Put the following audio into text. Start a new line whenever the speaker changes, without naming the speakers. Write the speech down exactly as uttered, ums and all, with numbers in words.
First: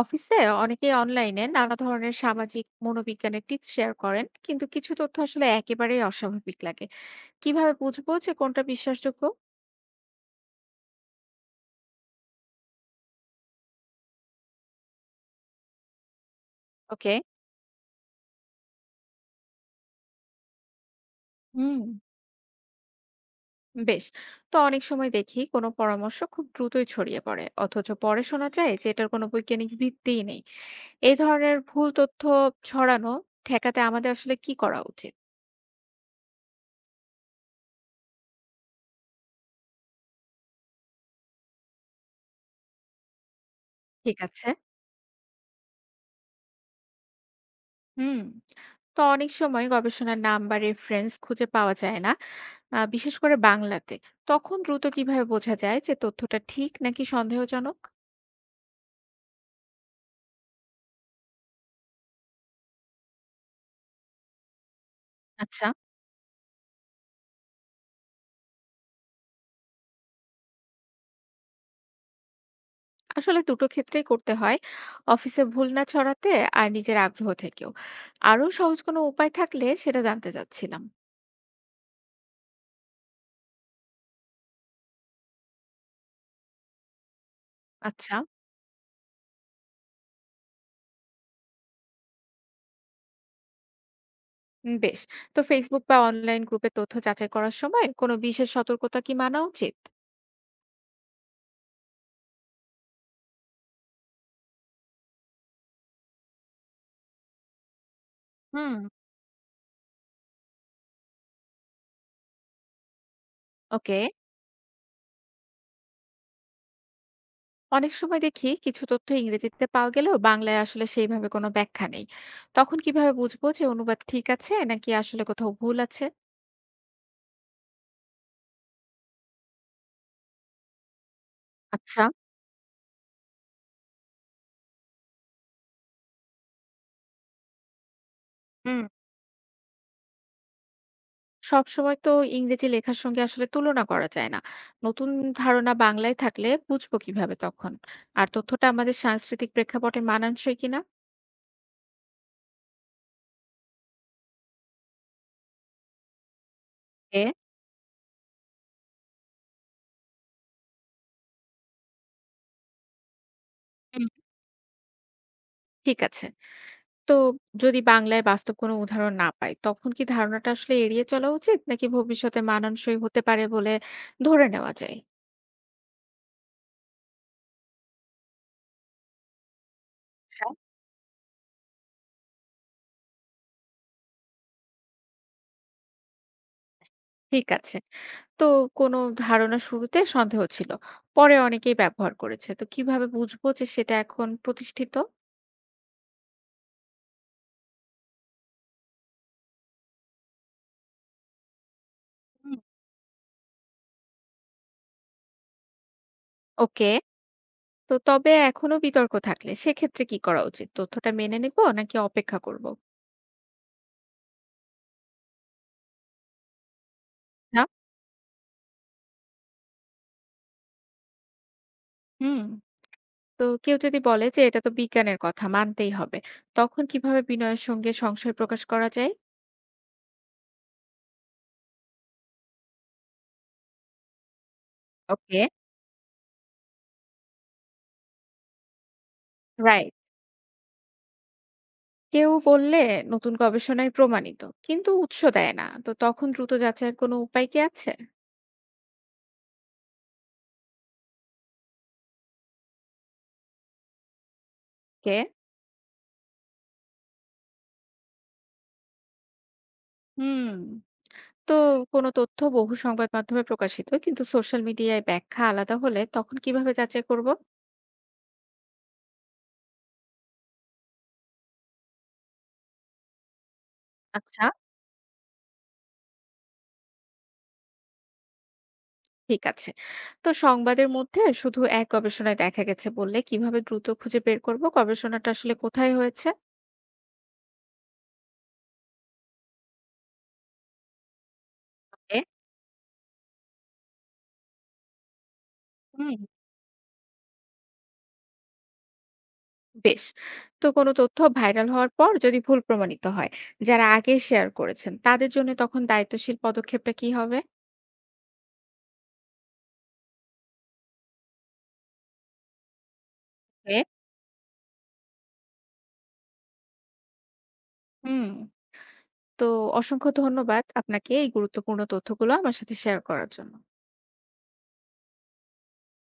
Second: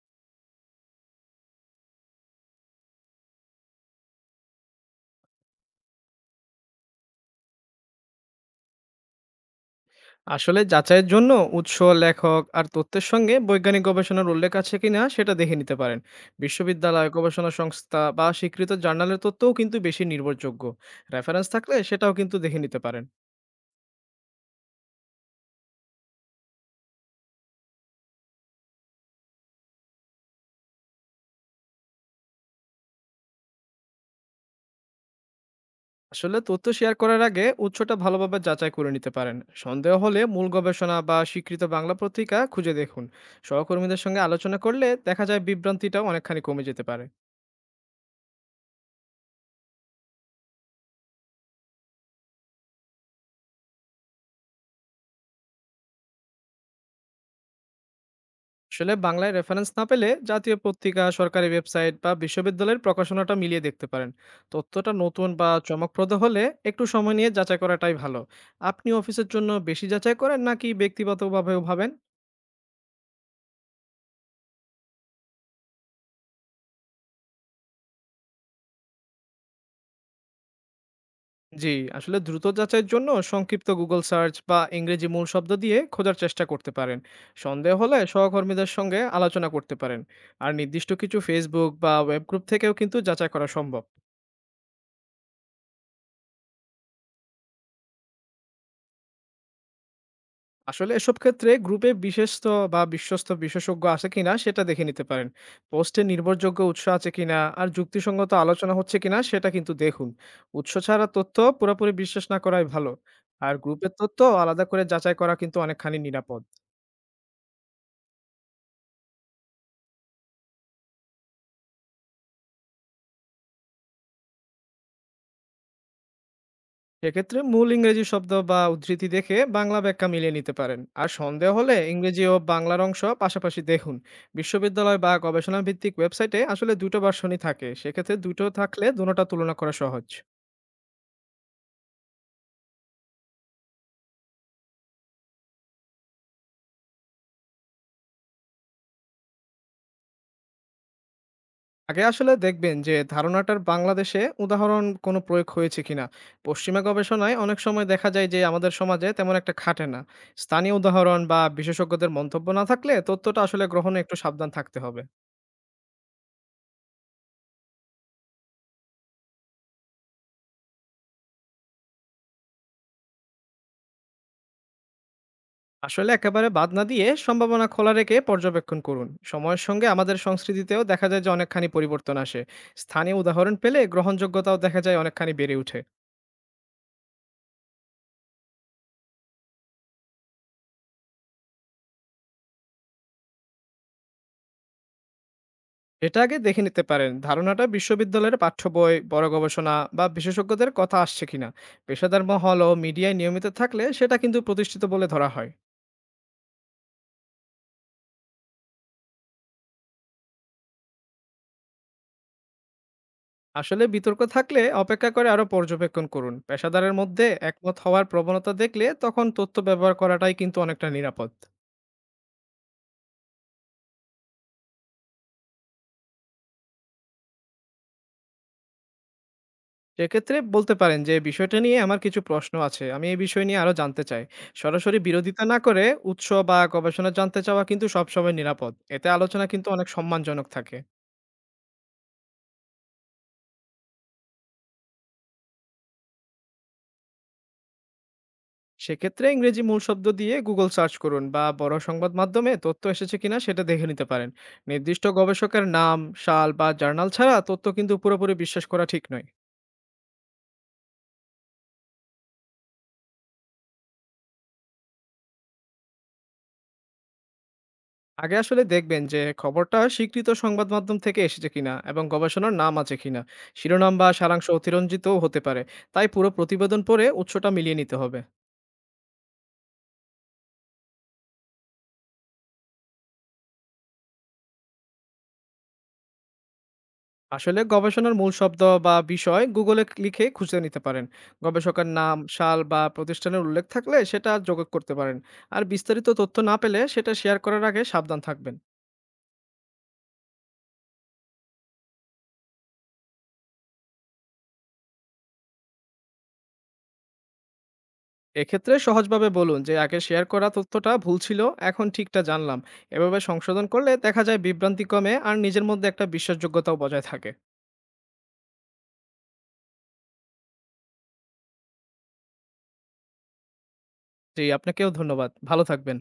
অফিসে অনেকেই অনলাইনে নানা ধরনের সামাজিক মনোবিজ্ঞানের টিপস শেয়ার করেন, কিন্তু কিছু তথ্য আসলে একেবারেই অস্বাভাবিক লাগে। কিভাবে বুঝবো যে কোনটা বিশ্বাসযোগ্য?
আসলে যাচাইয়ের জন্য উৎস, লেখক আর তথ্যের সঙ্গে বৈজ্ঞানিক গবেষণার উল্লেখ আছে কিনা সেটা দেখে নিতে পারেন। বিশ্ববিদ্যালয়,
ওকে।
গবেষণা সংস্থা বা স্বীকৃত জার্নালের তথ্যও কিন্তু বেশি নির্ভরযোগ্য। রেফারেন্স থাকলে
হুম।
সেটাও কিন্তু দেখে নিতে পারেন।
বেশ। তো অনেক সময় দেখি কোনো পরামর্শ খুব দ্রুতই ছড়িয়ে পড়ে, অথচ পরে শোনা যায় যে এটার কোনো বৈজ্ঞানিক ভিত্তিই নেই। এই ধরনের ভুল তথ্য ছড়ানো ঠেকাতে আমাদের আসলে কি করা উচিত?
আসলে তথ্য শেয়ার করার আগে উৎসটা ভালোভাবে যাচাই করে নিতে পারেন। সন্দেহ হলে মূল গবেষণা বা স্বীকৃত বাংলা পত্রিকা খুঁজে দেখুন। সহকর্মীদের
ঠিক
সঙ্গে
আছে।
আলোচনা করলে দেখা যায় বিভ্রান্তিটাও অনেকখানি কমে যেতে পারে।
হুম। তো অনেক সময় গবেষণার নাম বা রেফারেন্স খুঁজে পাওয়া যায় না, আ বিশেষ করে বাংলাতে। তখন দ্রুত কিভাবে বোঝা যায় যে তথ্যটা ঠিক নাকি সন্দেহজনক?
আসলে বাংলায় রেফারেন্স না পেলে জাতীয় পত্রিকা, সরকারি ওয়েবসাইট বা বিশ্ববিদ্যালয়ের প্রকাশনাটা মিলিয়ে দেখতে পারেন। তথ্যটা নতুন বা
আচ্ছা।
চমকপ্রদ হলে একটু সময় নিয়ে যাচাই করাটাই ভালো। আপনি অফিসের জন্য বেশি যাচাই করেন নাকি ব্যক্তিগতভাবেও ভাবেন?
আসলে দুটো ক্ষেত্রেই করতে হয়। অফিসে ভুল না ছড়াতে, আর নিজের আগ্রহ থেকেও। আরো সহজ কোনো উপায় থাকলে সেটা জানতে চাচ্ছিলাম।
জি, আসলে দ্রুত যাচাইয়ের জন্য সংক্ষিপ্ত গুগল সার্চ বা ইংরেজি মূল শব্দ দিয়ে খোঁজার চেষ্টা করতে পারেন। সন্দেহ হলে
আচ্ছা।
সহকর্মীদের সঙ্গে আলোচনা করতে পারেন। আর নির্দিষ্ট কিছু ফেসবুক বা ওয়েব গ্রুপ থেকেও কিন্তু যাচাই করা সম্ভব।
উম বেশ। তো Facebook বা অনলাইন গ্রুপে তথ্য যাচাই করার সময় কোনো বিশেষ সতর্কতা কি মানা উচিত?
আসলে এসব ক্ষেত্রে গ্রুপে বিশেষত বা বিশ্বস্ত বিশেষজ্ঞ আছে কিনা সেটা দেখে নিতে পারেন। পোস্টে নির্ভরযোগ্য উৎস আছে কিনা আর যুক্তিসঙ্গত আলোচনা
হুম।
হচ্ছে কিনা সেটা কিন্তু দেখুন। উৎস ছাড়া তথ্য পুরোপুরি বিশ্বাস না করাই ভালো। আর গ্রুপের
ওকে।
তথ্য আলাদা করে যাচাই করা কিন্তু অনেকখানি নিরাপদ।
অনেক সময় দেখি কিছু তথ্য ইংরেজিতে পাওয়া গেলেও বাংলায় আসলে সেইভাবে কোনো ব্যাখ্যা নেই। তখন কিভাবে বুঝবো যে অনুবাদ ঠিক আছে নাকি আসলে কোথাও ভুল আছে?
সেক্ষেত্রে মূল ইংরেজি শব্দ বা উদ্ধৃতি দেখে বাংলা ব্যাখ্যা মিলিয়ে নিতে পারেন, আর সন্দেহ হলে
আচ্ছা।
ইংরেজি ও বাংলার অংশ পাশাপাশি দেখুন। বিশ্ববিদ্যালয় বা গবেষণা ভিত্তিক ওয়েবসাইটে আসলে দুটো ভার্সনই থাকে, সেক্ষেত্রে দুটো
হুম।
থাকলে দুটোটা তুলনা করা সহজ।
সব সময় তো ইংরেজি লেখার সঙ্গে আসলে তুলনা করা যায় না। নতুন ধারণা বাংলায় থাকলে বুঝবো কিভাবে তখন, আর তথ্যটা আমাদের সাংস্কৃতিক প্রেক্ষাপটে মানানসই কিনা?
আগে আসলে দেখবেন যে ধারণাটার বাংলাদেশে উদাহরণ কোনো প্রয়োগ হয়েছে কিনা। পশ্চিমা
এ
গবেষণায় অনেক সময় দেখা যায় যে আমাদের সমাজে তেমন একটা খাটে না। স্থানীয় উদাহরণ বা বিশেষজ্ঞদের মন্তব্য না থাকলে তথ্যটা আসলে গ্রহণে
হুম।
একটু সাবধান থাকতে হবে।
ঠিক আছে। তো যদি বাংলায় বাস্তব কোনো উদাহরণ না পাই তখন কি ধারণাটা আসলে এড়িয়ে চলা উচিত, নাকি ভবিষ্যতে মানানসই হতে পারে বলে ধরে নেওয়া যায়?
আসলে একেবারে বাদ না দিয়ে সম্ভাবনা খোলা রেখে পর্যবেক্ষণ করুন। সময়ের সঙ্গে আমাদের সংস্কৃতিতেও দেখা যায় যে অনেকখানি পরিবর্তন আসে। স্থানীয় উদাহরণ পেলে গ্রহণযোগ্যতাও দেখা যায় অনেকখানি বেড়ে ওঠে।
ঠিক আছে। তো কোনো ধারণা শুরুতে সন্দেহ ছিল। পরে অনেকেই ব্যবহার করেছে। তো কিভাবে বুঝবো যে সেটা এখন প্রতিষ্ঠিত?
এটা আগে দেখে নিতে পারেন ধারণাটা বিশ্ববিদ্যালয়ের পাঠ্য বই, বড় গবেষণা বা বিশেষজ্ঞদের কথা আসছে কিনা। পেশাদার মহল
হুম।
ও মিডিয়ায় নিয়মিত থাকলে সেটা কিন্তু প্রতিষ্ঠিত বলে ধরা হয়।
ওকে। তো তবে এখনো বিতর্ক থাকলে সেক্ষেত্রে কি করা উচিত? তথ্যটা মেনে নিব নাকি অপেক্ষা করব?
আসলে বিতর্ক থাকলে অপেক্ষা করে আরো পর্যবেক্ষণ করুন। পেশাদারের মধ্যে
না?
একমত হওয়ার প্রবণতা দেখলে তখন তথ্য ব্যবহার করাটাই কিন্তু অনেকটা নিরাপদ।
হুম। তো কেউ যদি বলে যে এটা তো বিজ্ঞানের কথা মানতেই হবে, তখন কিভাবে বিনয়ের সঙ্গে সংশয় প্রকাশ করা যায়?
সেক্ষেত্রে বলতে পারেন যে বিষয়টা নিয়ে আমার কিছু প্রশ্ন আছে, আমি এই বিষয় নিয়ে আরো জানতে চাই। সরাসরি
ওকে।
বিরোধিতা না করে উৎস বা গবেষণা জানতে চাওয়া কিন্তু সবসময় নিরাপদ। এতে আলোচনা কিন্তু অনেক
রাইট।
সম্মানজনক থাকে।
কেউ বললে নতুন গবেষণায় প্রমাণিত, কিন্তু উৎস দেয় না। তো তখন দ্রুত যাচাইয়ের কোনো উপায় কি আছে?
সেক্ষেত্রে ইংরেজি মূল শব্দ দিয়ে গুগল সার্চ করুন বা বড় সংবাদ মাধ্যমে তথ্য এসেছে কিনা সেটা দেখে নিতে পারেন। নির্দিষ্ট
কে?
গবেষকের নাম, সাল বা জার্নাল ছাড়া তথ্য কিন্তু পুরোপুরি বিশ্বাস করা ঠিক নয়।
হুম। তো কোনো তথ্য বহু সংবাদ মাধ্যমে প্রকাশিত, কিন্তু সোশ্যাল মিডিয়ায় ব্যাখ্যা আলাদা হলে তখন কিভাবে যাচাই করব?
আগে আসলে দেখবেন যে খবরটা স্বীকৃত সংবাদ মাধ্যম থেকে এসেছে কিনা এবং গবেষণার নাম আছে কিনা। শিরোনাম বা
আচ্ছা।
সারাংশ অতিরঞ্জিতও হতে পারে, তাই পুরো প্রতিবেদন পড়ে উৎসটা মিলিয়ে নিতে হবে।
ঠিক আছে। তো সংবাদের মধ্যে শুধু এক গবেষণায় দেখা গেছে বললে কিভাবে দ্রুত খুঁজে বের করব গবেষণাটা আসলে কোথায় হয়েছে?
আসলে গবেষণার মূল শব্দ বা বিষয় গুগলে লিখে খুঁজে নিতে পারেন। গবেষকের নাম,
এ,
সাল বা প্রতিষ্ঠানের উল্লেখ থাকলে সেটা যোগ করতে পারেন। আর বিস্তারিত
হুম।
তথ্য না পেলে সেটা শেয়ার করার আগে সাবধান থাকবেন।
বেশ। তো কোনো তথ্য ভাইরাল হওয়ার পর যদি ভুল প্রমাণিত হয়, যারা আগে শেয়ার করেছেন তাদের জন্য তখন দায়িত্বশীল পদক্ষেপটা কি হবে?
এক্ষেত্রে সহজভাবে বলুন যে আগে শেয়ার করা তথ্যটা ভুল ছিল, এখন ঠিকটা জানলাম। এভাবে সংশোধন
এ,
করলে দেখা যায় বিভ্রান্তি কমে, আর নিজের মধ্যে একটা বিশ্বাসযোগ্যতাও বজায় থাকে।
হুম। তো অসংখ্য ধন্যবাদ আপনাকে এই গুরুত্বপূর্ণ তথ্যগুলো আমার সাথে শেয়ার করার জন্য।
জি, আপনাকেও ধন্যবাদ, ভালো থাকবেন।